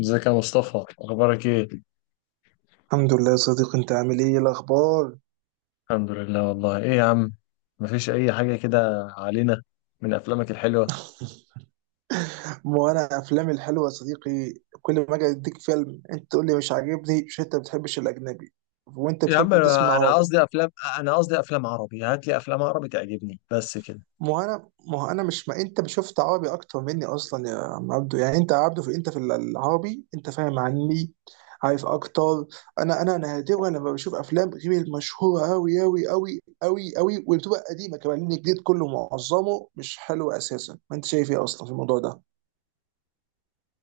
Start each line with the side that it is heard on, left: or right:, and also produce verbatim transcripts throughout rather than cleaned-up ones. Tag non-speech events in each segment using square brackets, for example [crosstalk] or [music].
left: ازيك يا مصطفى؟ اخبارك ايه؟
right: الحمد لله يا صديقي، انت عامل ايه إيه الاخبار؟
left: الحمد لله والله. ايه يا عم؟ مفيش اي حاجه كده علينا. من افلامك الحلوه.
right: وانا افلامي الحلوه يا صديقي. كل ما اجي اديك فيلم انت تقول لي مش عاجبني. مش انت بتحبش الاجنبي وانت
left: يا عم
right: بتحب تسمع
left: انا أنا
right: عربي؟
left: قصدي افلام. انا قصدي افلام عربي، هات لي افلام عربي تعجبني بس كده.
right: ما انا ما انا مش ما انت شفت عربي اكتر مني اصلا يا عم عبدو. يعني انت يا عبدو، في انت في العربي انت فاهم عني، عارف اكتر. انا انا نادرا لما بشوف افلام غير المشهوره قوي قوي قوي قوي قوي، وبتبقى قديمه كمان، لان الجديد كله معظمه مش حلو اساسا. ما انت شايف ايه اصلا في الموضوع ده؟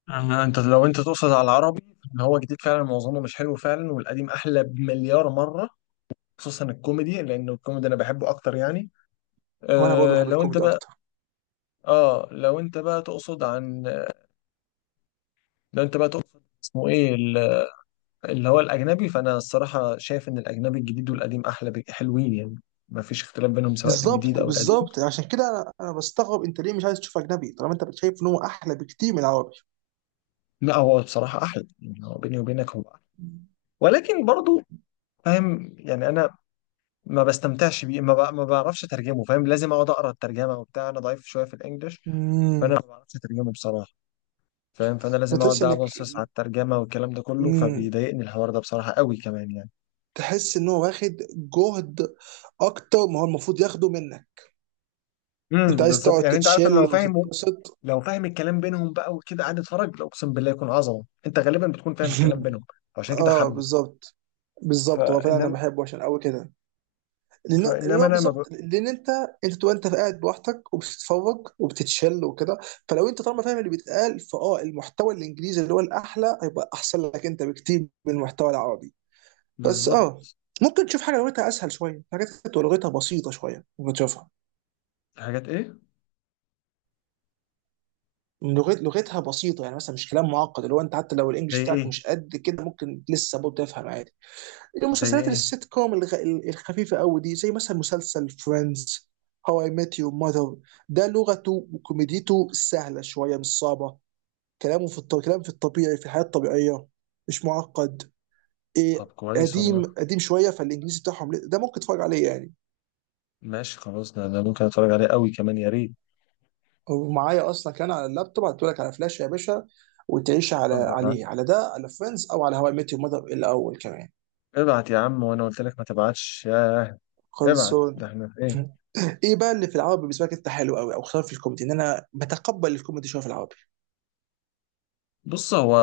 left: أنا- انت لو انت تقصد على العربي، ان هو جديد فعلا معظمه مش حلو فعلا، والقديم احلى بمليار مره. خصوصا الكوميدي، لان الكوميدي انا بحبه اكتر يعني.
right: وانا برضه
left: أه
right: بحب
left: لو انت
right: الكوميدي
left: بقى،
right: اكتر.
left: اه لو انت بقى تقصد عن، لو انت بقى تقصد اسمه ايه، اللي هو الأجنبي، فأنا الصراحة شايف إن الأجنبي الجديد والقديم أحلى بك- حلوين يعني. ما فيش اختلاف بينهم، سواء الجديد
right: بالظبط
left: أو القديم.
right: بالظبط، عشان كده انا بستغرب انت ليه مش عايز تشوف اجنبي طالما انت شايف ان هو احلى بكتير من العربي.
left: لا، هو بصراحة أحلى يعني. هو بيني وبينك هو أحلى، ولكن برضو، فاهم يعني؟ أنا ما بستمتعش بيه، ما, بع- ما بعرفش أترجمه. فاهم؟ لازم أقعد أقرأ الترجمة وبتاع، أنا ضعيف شوية في الإنجليش.
right: امم
left: فأنا ما بعرفش أترجمه بصراحة. فاهم؟ فأنا لازم أقعد
right: بتحس
left: بقى
right: انك،
left: أبصص على الترجمة والكلام ده كله،
right: امم
left: فبيضايقني الحوار ده بصراحة قوي كمان يعني.
right: تحس ان هو واخد جهد اكتر ما هو المفروض ياخده منك. انت
left: امم
right: عايز
left: بالظبط
right: تقعد
left: يعني. أنت عارف إن
right: تتشل
left: هو فاهم،
right: وتتبسط.
left: لو فاهم الكلام بينهم بقى وكده قاعد اتفرج، لا اقسم بالله يكون عظمه. انت غالبا بتكون فاهم الكلام بينهم.
right: [laughs]
left: عشان كده
right: اه
left: حبه.
right: بالظبط بالظبط. هو فعلا انا
left: فانما.
right: بحبه عشان قوي كده، لان اللي
left: فانما
right: هو
left: انا ما ب...
right: بالظبط، لان انت انت تبقى انت قاعد لوحدك وبتتفرج وبتتشل وكده. فلو انت طالما فاهم اللي بيتقال، فاه، المحتوى الانجليزي اللي هو الاحلى هيبقى احسن لك انت بكتير من المحتوى العربي. بس اه،
left: بالظبط
right: ممكن تشوف حاجه لغتها اسهل شويه. حاجات كانت لغتها بسيطه شويه ممكن تشوفها.
left: في حاجات ايه؟
right: لغت لغتها بسيطه، يعني مثلا مش كلام معقد، اللي هو انت حتى لو الانجليش
left: زي
right: بتاعك
left: ايه؟
right: مش قد كده ممكن لسه برضه تفهم عادي.
left: زي
right: المسلسلات
left: ايه؟
right: السيت كوم الغ- ال- الخفيفه قوي دي، زي مثلا مسلسل فريندز، هاو اي ميت يور ماذر. ده لغته وكوميديته سهله شويه، مش صعبه. كلامه في الط... كلام في الطبيعي، في الحياه الطبيعيه، مش معقد.
left: طب
right: إيه،
left: كويس
right: قديم
left: والله.
right: قديم شويه فالانجليزي بتاعهم، ل- ده ممكن تتفرج عليه يعني.
left: ماشي خلاص، ده ده ممكن اتفرج عليه قوي كمان يا ريت.
right: ومعايا اصلا كان على اللابتوب، هتقولك على فلاش يا باشا، وتعيش على
left: اتفضل، ابعت.
right: عليه على ده على فريندز او على هواي ميت يور ماذر الاول كمان.
left: ابعت يا عم، وانا قلت لك ما تبعتش ياه. ابعت، ده
right: خلصون.
left: احنا في ايه؟
right: [laughs] ايه بقى اللي في العربي بالنسبه لك انت حلو قوي، او خصوصا في الكوميدي؟ ان انا بتقبل الكوميدي شويه في العربي.
left: بص، هو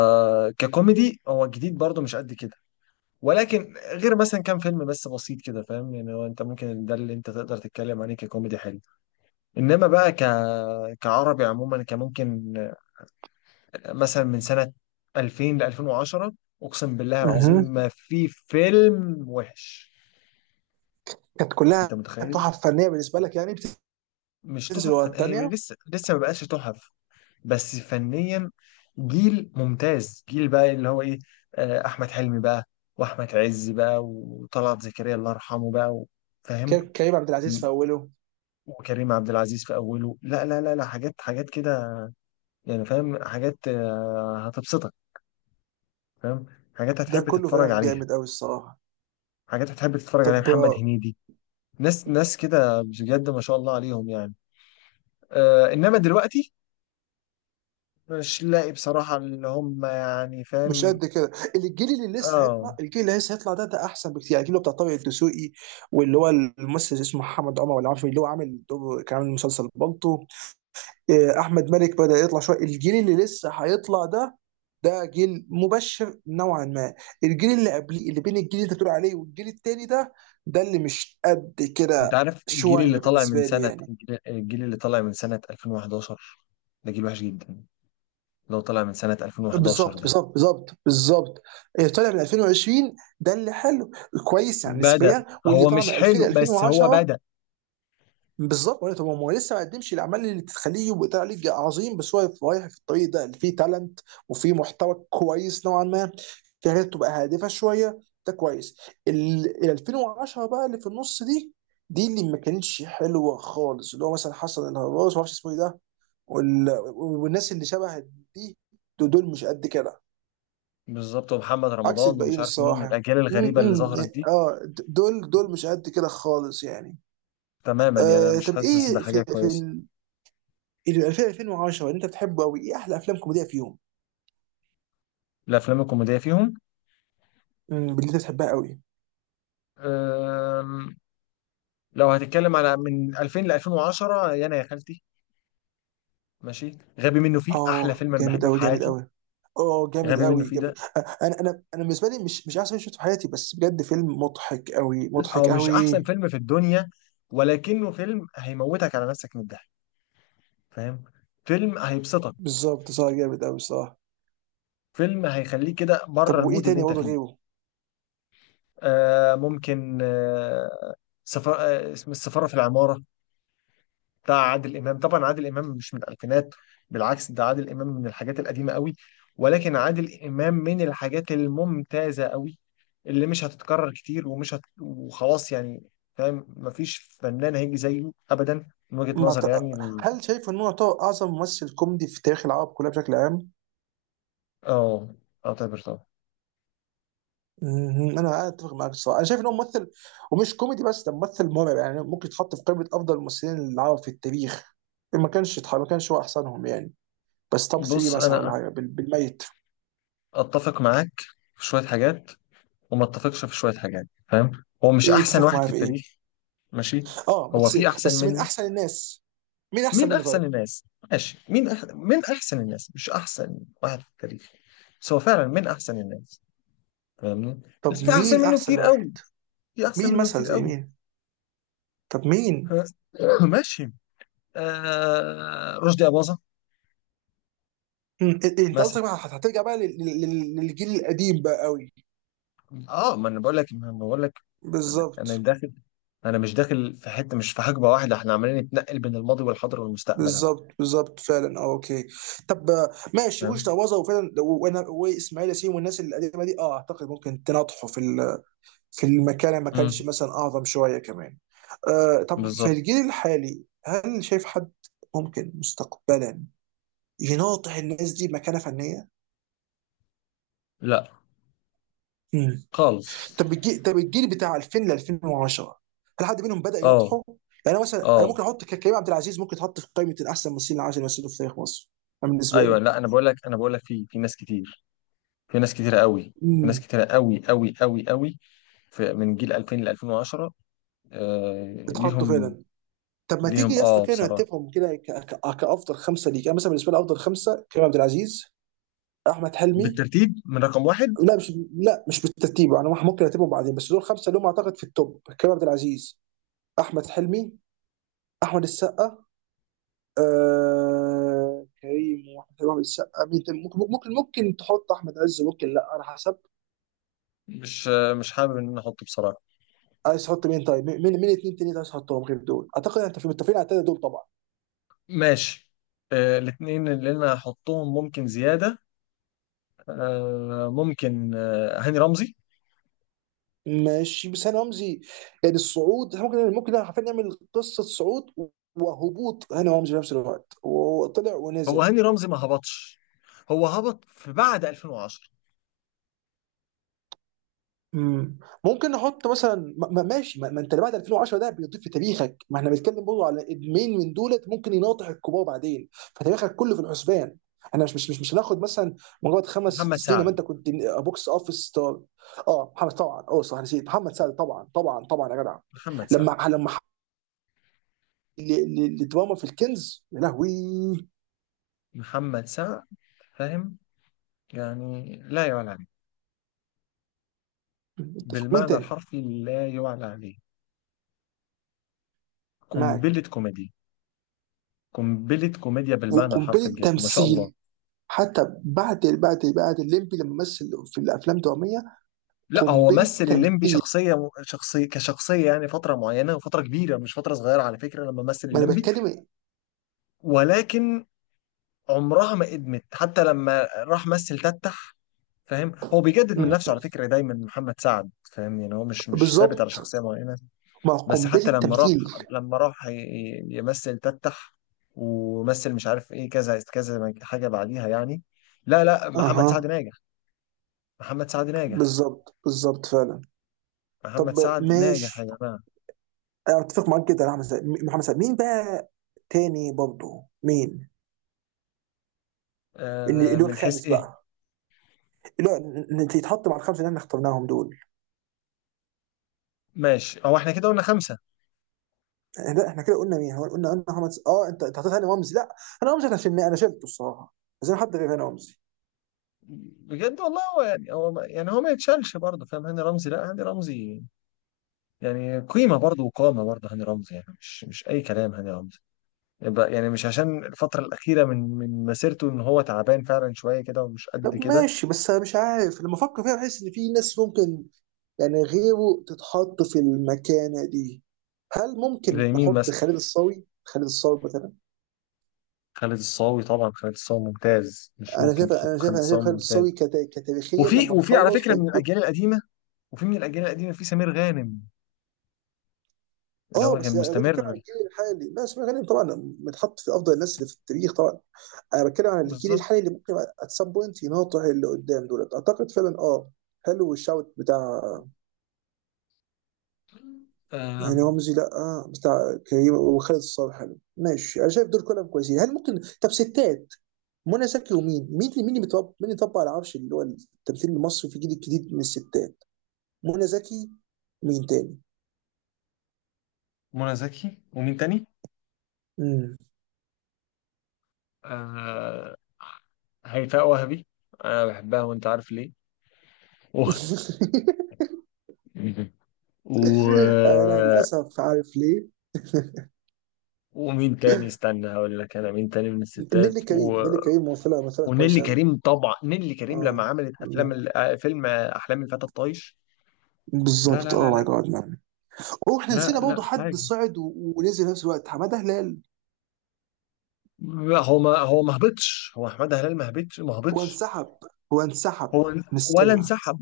left: ككوميدي هو جديد برضه مش قد كده. ولكن غير مثلا كام فيلم بس بسيط كده، فاهم يعني؟ هو انت ممكن ده اللي انت تقدر تتكلم عليه ككوميدي حلو. انما بقى. ك... كعربي عموما كان ممكن، مثلا من سنة ألفين ل ألفين وعشرة، اقسم بالله العظيم
right: اها،
left: ما في فيلم وحش.
right: كانت كلها
left: انت متخيل؟
right: تحف فنيه بالنسبه لك يعني؟
left: مش
right: بتنزل
left: تحف
right: ورا
left: فن... هي من
right: الثانيه.
left: لسه لسه ما بقاش تحف. بس فنيا، جيل ممتاز، جيل بقى اللي هو ايه. آه، احمد حلمي بقى، واحمد عز بقى، وطلعت زكريا الله يرحمه بقى و- فاهم؟
right: كريم عبد العزيز في اوله.
left: وكريم عبد العزيز في اوله. لا لا لا لا، حاجات حاجات كده يعني. فاهم، حاجات آه، هتبسطك. فاهم. حاجات
right: ده
left: هتحب
right: كله
left: تتفرج
right: فعلا
left: عليها.
right: جامد قوي الصراحه.
left: حاجات هتحب تتفرج عليها،
right: طب
left: محمد
right: آه،
left: هنيدي. ناس ناس كده بجد ما شاء الله عليهم يعني. آه انما دلوقتي، مش لاقي بصراحة اللي هم يعني.
right: مش
left: فاهم؟
right: قد كده الجيل اللي لسه
left: اه
right: هيطلع الجيل اللي لسه هيطلع ده ده احسن بكتير يعني الجيل اللي هو بتاع طارق الدسوقي واللي هو الممثل اسمه محمد عمر ولا عارف اللي هو عامل دور كان عامل مسلسل بالطو آه، احمد مالك بدا يطلع شويه الجيل اللي لسه هيطلع ده ده جيل مبشر نوعا ما الجيل اللي قبليه اللي بين الجيل اللي انت بتقول عليه والجيل التاني ده ده اللي مش قد
left: انت
right: كده
left: عارف الجيل
right: شويه
left: اللي طالع من
right: بالنسبه لي
left: سنة
right: يعني
left: الجيل الجيل اللي طالع من سنة ألفين وحداشر، ده جيل وحش جدا. لو طالع من سنة ألفين وحداشر
right: بالظبط
left: ده،
right: بالظبط بالظبط بالظبط اللي طالع من ألفين وعشرين ده اللي حلو كويس يعني
left: بدأ.
right: نسبيا واللي
left: هو
right: طالع
left: مش
right: من ألفين
left: حلو بس هو
right: ألفين وعشرة
left: بدأ.
right: بالظبط ولا طب هو لسه ما قدمش الاعمال اللي تخليه يبقى طالع ليج عظيم بس هو رايح في الطريق ده اللي فيه تالنت وفيه محتوى كويس نوعا ما في حاجات تبقى هادفه شويه ده كويس ال ال ألفين وعشرة بقى اللي في النص دي دي اللي ما كانتش حلوه خالص اللي هو مثلا حسن الهرباس ما اعرفش اسمه ايه ده وال- والناس اللي شبه دي دول دول مش قد كده
left: بالظبط. ومحمد
right: عكس
left: رمضان ومش
right: الباقيين
left: عارف مين،
right: الصراحه
left: الأجيال الغريبة اللي
right: امم
left: ظهرت دي.
right: اه د- دول دول مش قد كده خالص يعني
left: تماما يعني، أنا
right: آه
left: مش
right: طب
left: حاسس
right: ايه
left: بحاجة
right: في في
left: كويسة.
right: اللي ألفين ألفين وعشرة اللي انت بتحبه قوي ايه احلى افلام كوميديه فيهم
left: الأفلام الكوميدية فيهم؟
right: امم اللي انت بتحبها قوي
left: أم، لو هتتكلم على من ألفين ل ألفين وعشرة، يانا يا خالتي. ماشي. غبي منه فيه احلى
right: اه
left: فيلم انا
right: جامد
left: بحبه في
right: قوي جامد
left: حياتي.
right: قوي اه جامد
left: غبي منه
right: قوي
left: فيه ده.
right: جامد انا انا انا بالنسبه لي مش مش احسن فيلم شفته في حياتي بس بجد فيلم مضحك قوي
left: او
right: مضحك
left: مش احسن
right: قوي
left: فيلم في الدنيا، ولكنه فيلم هيموتك على نفسك من الضحك. فاهم؟ فيلم هيبسطك.
right: بالظبط صح جامد قوي صح
left: فيلم هيخليك كده
right: طب
left: بره
right: وايه
left: المود اللي
right: تاني
left: انت
right: برضه
left: فيه.
right: غيره
left: آه ممكن، آه سفر، آه اسم السفارة في العمارة، بتاع عادل امام. طبعا عادل امام مش من الالفينات، بالعكس، ده عادل امام من الحاجات القديمه قوي. ولكن عادل امام من الحاجات الممتازه قوي، اللي مش هتتكرر كتير ومش هت... وخلاص يعني. فاهم؟ مفيش فنان هيجي زيه ابدا من وجهه
right: ما ت...
left: نظر يعني ال-
right: هل شايف ان هو يعتبر اعظم ممثل كوميدي في تاريخ العرب كلها بشكل عام
left: اه اعتبر طبعا.
right: مهم. انا اتفق معاك الصراحه انا شايف ان هو ممثل ومش كوميدي بس ده ممثل مرعب يعني ممكن يتحط في قائمه افضل الممثلين العرب في التاريخ ما كانش يتح- ما كانش هو احسنهم يعني بس توب ثلاثة
left: بص،
right: مثلا ولا
left: انا
right: حاجه بال- بالميت
left: اتفق معاك في شويه حاجات، وما اتفقش في شويه حاجات. فاهم؟ هو مش
right: ايه
left: احسن
right: اتفق
left: واحد
right: معايا
left: في
right: في ايه
left: التاريخ. ماشي.
right: اه
left: هو
right: بس
left: في احسن
right: بس من
left: منه.
right: احسن الناس مين احسن
left: مين
right: منه
left: احسن
right: طيب
left: الناس؟ ماشي، مين أح... مين احسن الناس، مش احسن واحد في التاريخ، بس هو فعلا مين احسن الناس. فاهمني؟ بس
right: طب
left: في احسن
right: مين
left: منه
right: احسن
left: كتير
right: واحد
left: قوي. في احسن
right: مين
left: منه
right: مثلا
left: كتير
right: زي
left: قوي.
right: مين طب مين
left: ها؟ [coughs] [laughs] ماشي. آه... رشدي اباظة
right: مم. إيه- إيه، انت
left: مثلا.
right: قصدك بقى هت- هترجع بقى لل- لل- للجيل القديم بقى قوي
left: اه ما انا بقول لك، ما أنا بقول لك، انا
right: بالظبط
left: أنا داخل. انا مش داخل في حته، مش في حقبه واحده. احنا عمالين نتنقل بين الماضي والحاضر والمستقبل اهو.
right: بالظبط بالظبط فعلا اه اوكي طب آه، ماشي. وش
left: فاهم.
right: تعوضه، وفعلا، وانا واسماعيل ياسين والناس القديمه دي، اه، اعتقد ممكن تناطحوا في ال- في المكان اللي ما كانش
left: امم
right: مثلا اعظم شويه كمان. آه طب في
left: بالظبط.
right: الجيل الحالي، هل شايف حد ممكن مستقبلا يناطح الناس دي مكانه فنيه؟
left: لا
right: مم.
left: خالص.
right: طب الجيل طب الجيل بتاع ألفين ل ألفين وعشرة، هل حد منهم بدأ
left: اه.
right: يناطحه؟ يعني أنا مثلا، انا
left: اه.
right: ممكن احط ك- كريم عبد العزيز ممكن تحط في قائمه الاحسن ممثلين العشر اللي مثلوا في تاريخ مصر، أنا بالنسبه
left: ايوه.
right: لي.
left: لا، انا بقول لك، انا بقول لك، في في ناس كتير. في ناس كتيرة قوي. في ناس
right: امم،
left: كتيرة قوي قوي قوي قوي. في من جيل ألفين ل ألفين وعشرة. آه
right: بتحطه
left: ليهم.
right: فعلا. طب ما تيجي
left: ليهم
right: يا اسطى
left: اه
right: كده
left: بصراحة.
right: نرتبهم كده، ك- ك- كافضل خمسه ليك. انا مثلا بالنسبه لي افضل خمسه، كريم عبد العزيز، احمد حلمي.
left: بالترتيب من رقم واحد؟
right: لا مش لا مش بالترتيب، انا ممكن ارتبهم بعدين، بس دول خمسه اللي هم اعتقد في التوب، كريم عبد العزيز، احمد حلمي، احمد السقا. آه، كريم واحمد حلمي وأحمد السقا، مين تاني؟ ممكن ممكن ممكن تحط احمد عز، ممكن لا على حسب.
left: مش آه مش حابب ان انا احطه بصراحة.
right: عايز تحط مين طيب؟ مين مين اتنين تاني عايز تحطهم غير دول؟ اعتقد انت في متفقين على التلاته دول طبعا.
left: ماشي. آه الاتنين اللي انا هحطهم ممكن زيادة. آه ممكن، آه هاني رمزي.
right: ماشي، بس هاني رمزي، يعني الصعود، إحنا ممكن ممكن حرفيا نعمل قصه صعود وهبوط هاني رمزي في نفس الوقت، وطلع
left: هو
right: ونزل.
left: هاني رمزي ما هبطش. هو هبط في بعد ألفين وعشرة.
right: امم، ممكن نحط مثلا، ما ما- ماشي، ما, ما انت اللي بعد ألفين وعشرة ده بيضيف في تاريخك، ما احنا بنتكلم برضه على ادمين من دولت ممكن يناطح الكبار بعدين، فتاريخك كله في الحسبان. انا مش مش مش, مش هناخد مثلا مجرد خمس ست
left: محمد
right: سنين لما
left: سعد.
right: انت كنت بوكس اوفيس ستار. اه محمد، طبعا، اه صح، نسيت محمد سعد. طبعا طبعا طبعا يا جدع.
left: محمد سعد.
right: لما لما ل- ل- لدراما في الكنز يا لهوي.
left: محمد سعد. فاهم؟ يعني لا يعلى عليه.
right: اتفق مين
left: بالمعنى
right: تاني
left: الحرفي لا يعلى عليه. قنبلة
right: معاك.
left: كوميديا. قنبلة كوميديا بالمعنى الحرفي،
right: وقنبله
left: بجد ما شاء الله.
right: تمثيل حتى بعد بعد بعد الليمبي لما مثل في الافلام الدراميه.
left: لا، هو
right: قنبله
left: مثل الليمبي
right: تمثيل،
left: شخصية شخصية كشخصية، يعني فترة معينة. وفترة كبيرة مش فترة صغيرة على فكرة لما مثل
right: ما انا
left: الليمبي.
right: بتكلم.
left: ولكن عمرها ما ادمت حتى لما راح مثل تتح. فاهم؟ هو بيجدد من
right: مم.
left: نفسه على فكرة دايما محمد سعد. فاهم يعني؟ هو مش مش ثابت على
right: بالظبط،
left: شخصية معينة.
right: ما
left: بس
right: قنبله
left: حتى لما راح،
right: تمثيل.
left: لما راح ي- ي- يمثل تتح، ومثل مش عارف ايه كذا كذا حاجة بعديها يعني. لا لا، محمد سعد
right: اها،
left: ناجح. محمد سعد ناجح.
right: بالظبط بالظبط فعلا.
left: محمد
right: طب
left: سعد ناجح يا
right: ماشي.
left: جماعة.
right: أنا اتفق معاك جدا يا احمد سعد، م- محمد سعد، مين بقى تاني برضه؟ مين اللي
left: آه
right: اللي هو
left: من حيث
right: الخامس
left: ايه؟
right: بقى، اللي هو ن- ن- يتحط مع الخمسه اللي احنا اخترناهم دول؟
left: ماشي، هو احنا كده قلنا خمسة.
right: لا احنا كده قلنا مين؟ هو قلنا قلنا محمد س- اه انت انت حطيت هاني رمزي. لا، هاني رمزي انا شلناه انا شلته الصراحه، عايزين حد غير هاني رمزي.
left: بجد والله، هو يعني هو ما- يعني هو ما يتشالش برضه، فاهم؟ هاني رمزي، لا هاني رمزي يعني قيمة برضه، وقامة برضه هاني رمزي، يعني مش مش أي كلام هاني رمزي. يبقى يعني مش عشان الفترة الأخيرة من من مسيرته إن هو تعبان فعلا شوية كده ومش
right: طب
left: قد كده.
right: ماشي، بس انا مش عارف، لما افكر فيها بحس ان في ناس ممكن يعني غيره تتحط في المكانه دي. هل ممكن
left: زي مين
right: نحط
left: مثلا؟
right: خالد الصاوي؟ خالد الصاوي مثلا.
left: خالد الصاوي طبعا، خالد الصاوي ممتاز، مش
right: انا
left: ممكن
right: شايف انا
left: تحط
right: شايف
left: خالد
right: انا شايف
left: الصاوي
right: خالد
left: ممتاج.
right: الصاوي كتا... كتاريخيا
left: وفي
right: لما
left: وفي على
right: نخلص
left: فكرة من
right: هيكون.
left: الأجيال القديمة، وفي من الأجيال القديمة في سمير غانم اللي
right: اه
left: هو كان
right: بس لا، ده بتتكلم
left: مستمر.
right: عن الجيل الحالي بس، ما غالبا طبعا متحط في افضل الناس اللي في التاريخ طبعا. انا بتكلم عن الجيل
left: بالظبط.
right: الحالي اللي ممكن ات سام بوينت يناطح اللي قدام دولت، اعتقد فعلا اه، حلو الشوت بتاع،
left: آه
right: يعني رمزي، لا آه، بتاع كريم وخالد الصالح حلو. ماشي، انا شايف دول كلهم كويسين. هل ممكن طب ستات؟ منى زكي ومين مين اللي- مين اللي بيطبق، مين اللي طبق على العرش اللي هو التمثيل المصري في الجيل الجديد من الستات؟ منى زكي، مين تاني؟
left: منى زكي، ومين تاني؟
right: مم.
left: آه هيفاء وهبي. انا بحبها، وانت عارف ليه. و...
right: [laughs]
left: [laughs] و...
right: انا للاسف عارف ليه.
left: ومين تاني؟ استنى هقول لك انا مين تاني من
right: نيلي
left: الستات.
right: كريم،
left: و...
right: نيلي كريم ممثله، ممثله
left: ونيلي
right: كويسه قوي.
left: كريم طبعا، نيلي كريم لما
right: اه.
left: عملت افلام
right: مم.
left: ال... آه، فيلم آه، احلام الفتى الطايش. لا
right: بالظبط،
left: لا لا
right: اه، ماي
left: لا
right: جاد مان. هو احنا
left: لا
right: نسينا
left: لا،
right: برضه حد
left: حاجه.
right: صعد و- ونزل في نفس الوقت، حماده هلال.
left: لا، هو ما هو ما هبطش. هو احمد هلال ما هبطش ما
right: هو
left: هبطش.
right: انسحب هو انسحب
left: هو
right: من
left: ولا
right: السينما.
left: انسحب.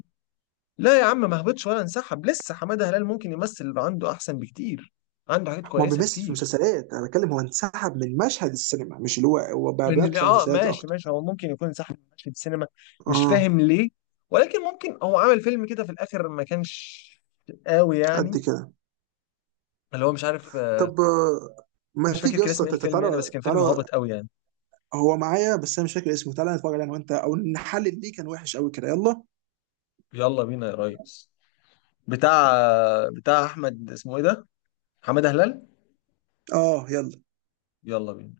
left: لا يا عم، ما هبطش ولا انسحب. لسه حماده هلال ممكن يمثل يبقى عنده احسن بكتير، عنده حاجات
right: ما هو
left: كويسه
right: بيمثل في
left: كتير.
right: مسلسلات، انا بتكلم هو انسحب من مشهد السينما، مش اللي هو هو بقى
left: ان
right: بيركز على
left: اه
right: مسلسلات
left: ماشي
right: اكتر.
left: ماشي، هو ممكن يكون انسحب من مشهد السينما، مش
right: اه،
left: فاهم ليه. ولكن ممكن هو عامل فيلم كده في الاخر ما كانش قوي
right: قد
left: يعني.
right: كده.
left: اللي هو مش عارف آه،
right: طب آه، ما
left: مش فاكر
right: تيجي يا
left: كان اسم
right: اسطى،
left: ايه
right: تت-
left: الفيلم يعني، بس
right: تعالى
left: كان فيلم
right: تعالى.
left: هابط قوي يعني.
right: هو معايا، بس انا مش فاكر اسمه. تعالى نتفرج عليه انا وانت، او نحلل ليه كان وحش قوي كده. يلا.
left: يلا بينا يا ريس. بتاع بتاع احمد اسمه ايه ده؟ حماده هلال.
right: اه يلا.
left: يلا بينا.